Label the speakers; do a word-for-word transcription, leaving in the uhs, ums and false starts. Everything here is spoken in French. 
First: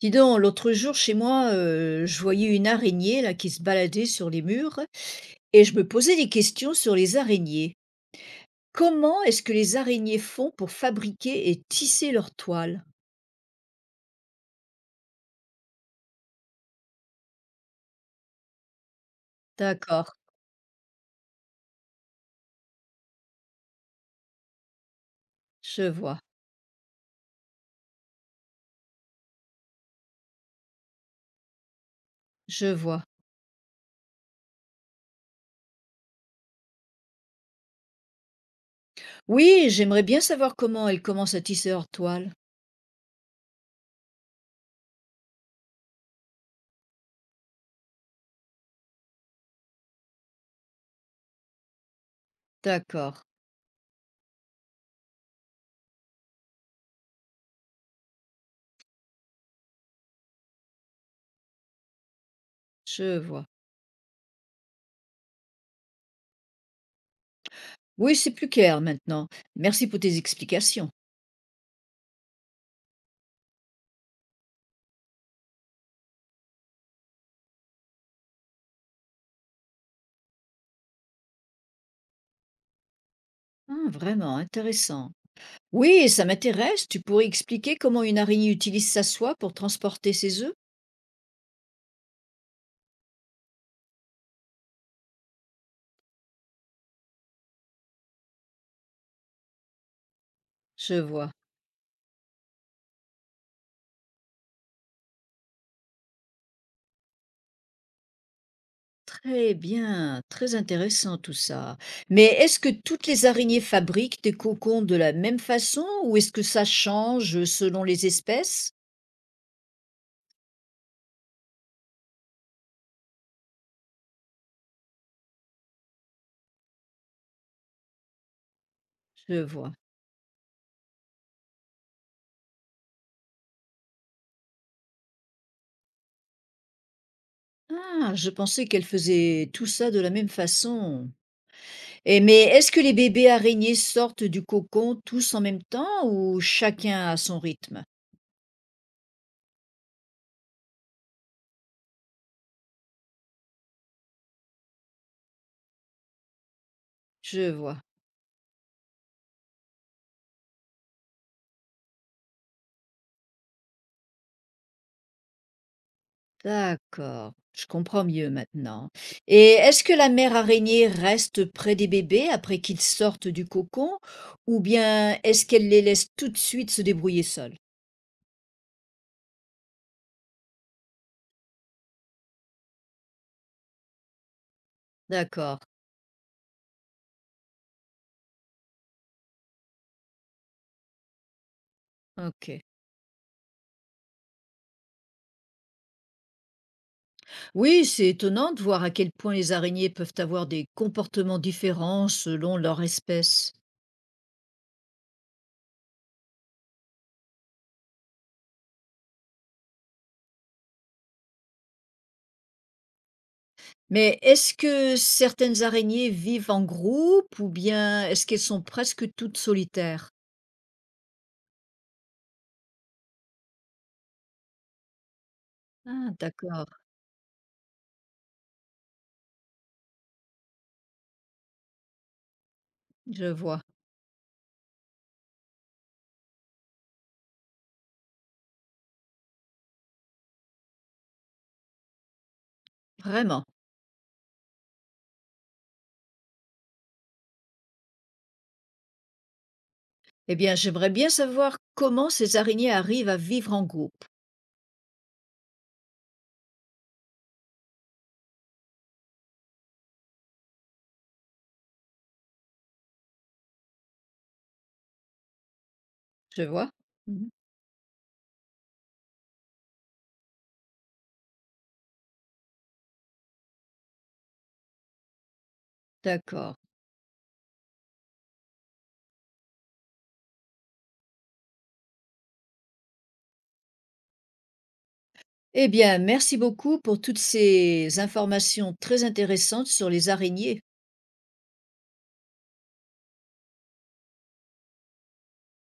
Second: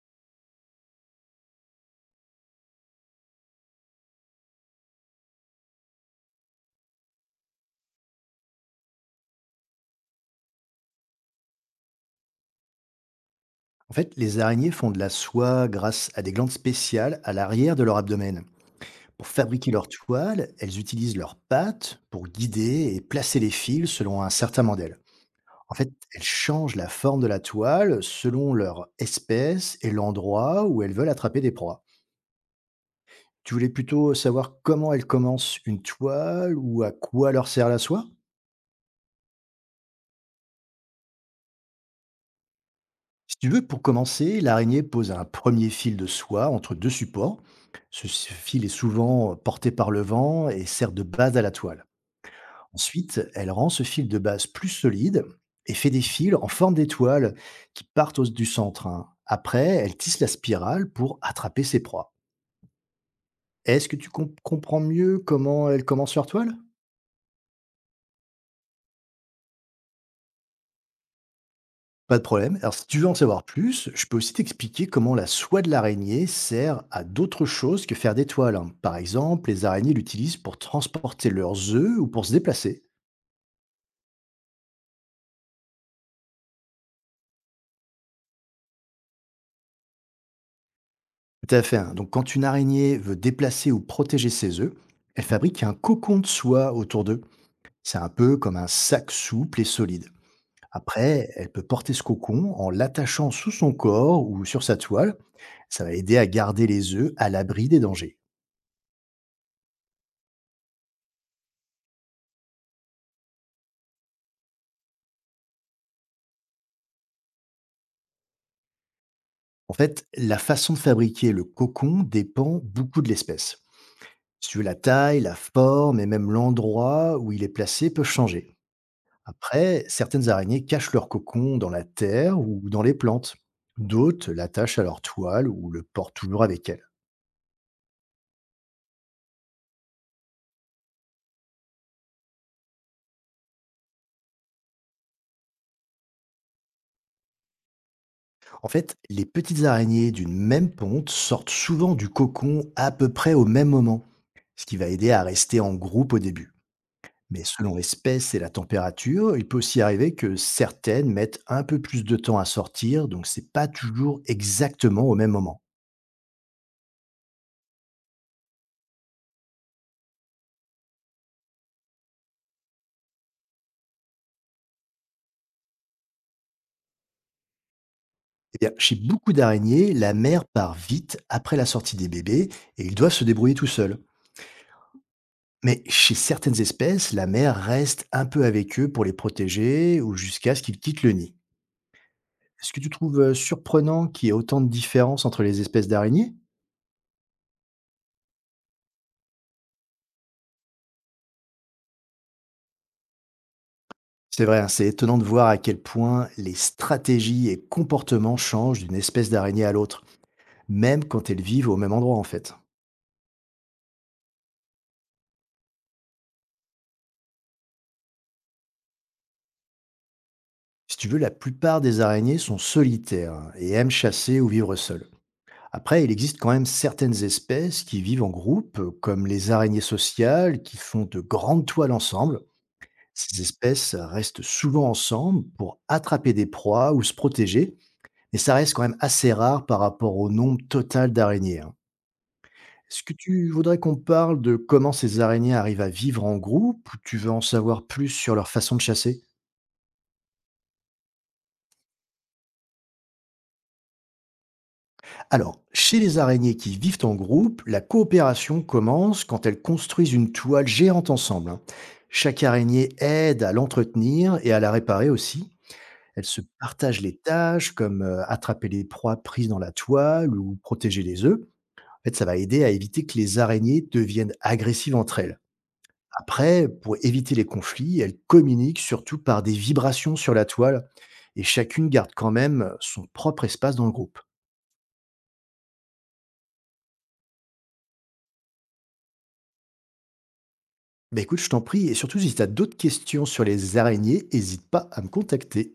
Speaker 1: Dis donc, l'autre jour chez moi, heu, je voyais une araignée là qui se baladait sur les murs et je me posais des questions sur les araignées. Comment est-ce que les araignées font pour fabriquer et tisser leurs toiles?
Speaker 2: En fait, les araignées font de la soie grâce à des glandes spéciales à l'arrière de leur abdomen. Pour fabriquer leur
Speaker 1: D'accord,
Speaker 2: toile, elles utilisent leurs pattes pour guider et placer les fils selon un certain modèle. En
Speaker 1: je
Speaker 2: fait,
Speaker 1: vois,
Speaker 2: elles changent la forme de la toile selon leur espèce et l'endroit où elles veulent attraper des proies.
Speaker 1: je vois.
Speaker 2: Tu voulais plutôt savoir comment elles commencent une toile ou à quoi leur sert la soie.
Speaker 1: Oui, j'aimerais bien savoir comment elles commencent à tisser leurs toiles.
Speaker 2: Si tu veux, pour commencer, l'araignée pose un premier fil de soie entre deux supports. Ce fil est souvent porté par le vent et sert de base à la toile.
Speaker 1: D'accord,
Speaker 2: Ensuite, elle rend ce fil de base plus solide et fait des fils en forme d'étoiles qui partent au- du centre, hein. Après, elle tisse la spirale pour attraper ses proies.
Speaker 1: je vois.
Speaker 2: Est-ce que tu com- comprends mieux comment elle commence leur toile?
Speaker 1: Oui, c'est plus clair maintenant. Merci pour tes explications.
Speaker 2: Pas de problème. Alors, si tu veux en savoir plus, je peux aussi t'expliquer comment la soie de l'araignée sert à d'autres choses que faire des toiles, hein. Par exemple, les araignées l'utilisent pour transporter leurs œufs ou pour se déplacer.
Speaker 1: Hum, vraiment intéressant. Oui, ça m'intéresse, tu pourrais expliquer comment une araignée utilise sa soie pour transporter ses œufs?
Speaker 2: Tout à fait, hein. Donc, quand une araignée veut déplacer ou protéger ses œufs, elle fabrique un cocon de soie autour d'eux. C'est un peu comme un sac souple et solide.
Speaker 1: Je vois.
Speaker 2: Après, elle peut porter ce cocon en l'attachant sous son corps ou sur sa toile. Ça va aider à garder les œufs à l'abri des dangers.
Speaker 1: Très bien, très intéressant tout ça. Mais est-ce que toutes les araignées fabriquent des cocons de la même façon ou est-ce que ça change selon les espèces?
Speaker 2: En fait, la façon de fabriquer le cocon dépend beaucoup de l'espèce. Si tu veux, la taille, la forme et même l'endroit où il est placé peut changer.
Speaker 1: Je vois.
Speaker 2: Après, certaines araignées cachent leur cocon dans la terre ou dans les plantes. D'autres l'attachent à leur toile ou le portent toujours avec elles.
Speaker 1: Ah, je pensais qu'elles faisaient tout ça de la même façon. Et mais est-ce que les bébés araignées sortent du cocon tous en même temps ou chacun à son rythme?
Speaker 2: En fait, les petites araignées d'une même ponte sortent souvent du cocon à peu près au même moment, ce qui va aider à rester en groupe au début. Mais
Speaker 1: Je
Speaker 2: selon
Speaker 1: vois.
Speaker 2: l'espèce et la température, il peut aussi arriver que certaines mettent un peu plus de temps à sortir, donc c'est pas toujours exactement au même moment.
Speaker 1: D'accord, je comprends mieux maintenant. Et est-ce que la mère araignée reste près des bébés après qu'ils sortent du cocon ou bien est-ce qu'elle les laisse tout de suite se débrouiller seuls?
Speaker 2: Eh bien, chez beaucoup d'araignées, la mère part vite après la sortie des bébés et ils doivent se débrouiller tout seuls.
Speaker 1: D'accord,
Speaker 2: Mais chez certaines espèces, la mère reste un peu avec eux pour les protéger ou jusqu'à ce qu'ils quittent le nid.
Speaker 1: ok.
Speaker 2: Est-ce que tu trouves euh, surprenant qu'il y ait autant de différences entre les espèces d'araignées?
Speaker 1: Oui, c'est étonnant de voir à quel point les araignées peuvent avoir des comportements différents selon leur espèce.
Speaker 2: C'est vrai, hein, c'est étonnant de voir à quel point les stratégies et comportements changent d'une espèce d'araignée à l'autre, même quand elles vivent au même endroit en fait.
Speaker 1: Mais est-ce que certaines araignées vivent en groupe ou bien est-ce qu'elles sont presque toutes solitaires?
Speaker 2: Si tu veux, la plupart des araignées sont solitaires, hein, et aiment chasser ou vivre seules. Après, il
Speaker 1: Ah,
Speaker 2: existe quand même
Speaker 1: d'accord,
Speaker 2: certaines espèces qui vivent en groupe, euh, comme les araignées sociales, qui font de grandes toiles ensemble.
Speaker 1: je
Speaker 2: Ces
Speaker 1: vois,
Speaker 2: espèces restent souvent ensemble pour attraper des proies ou se protéger, mais ça reste quand même assez rare par rapport au nombre total d'araignées, hein. Est-ce que
Speaker 1: vraiment.
Speaker 2: tu voudrais qu'on parle de comment ces araignées arrivent à vivre en groupe ou tu veux en savoir plus sur leur façon de chasser?
Speaker 1: Eh bien, j'aimerais bien savoir comment ces araignées arrivent à vivre en groupe.
Speaker 2: Alors, chez les araignées qui vivent en groupe, la coopération commence quand elles construisent une toile géante ensemble, hein. Chaque araignée aide à l'entretenir et à la réparer aussi. Elles se
Speaker 1: Je vois.
Speaker 2: partagent les
Speaker 1: Mhm.
Speaker 2: tâches comme euh, attraper les proies prises dans la toile ou protéger les œufs. En fait, ça va aider à éviter que les araignées deviennent agressives entre elles.
Speaker 1: D'accord.
Speaker 2: Après, pour éviter les conflits, elles communiquent surtout par des vibrations sur la toile et chacune garde quand même son propre espace dans le groupe.
Speaker 1: Eh bien, merci beaucoup pour toutes ces informations très intéressantes sur les araignées.
Speaker 2: Bah écoute, je t'en prie, et surtout si tu as d'autres questions sur les araignées, n'hésite pas à me contacter.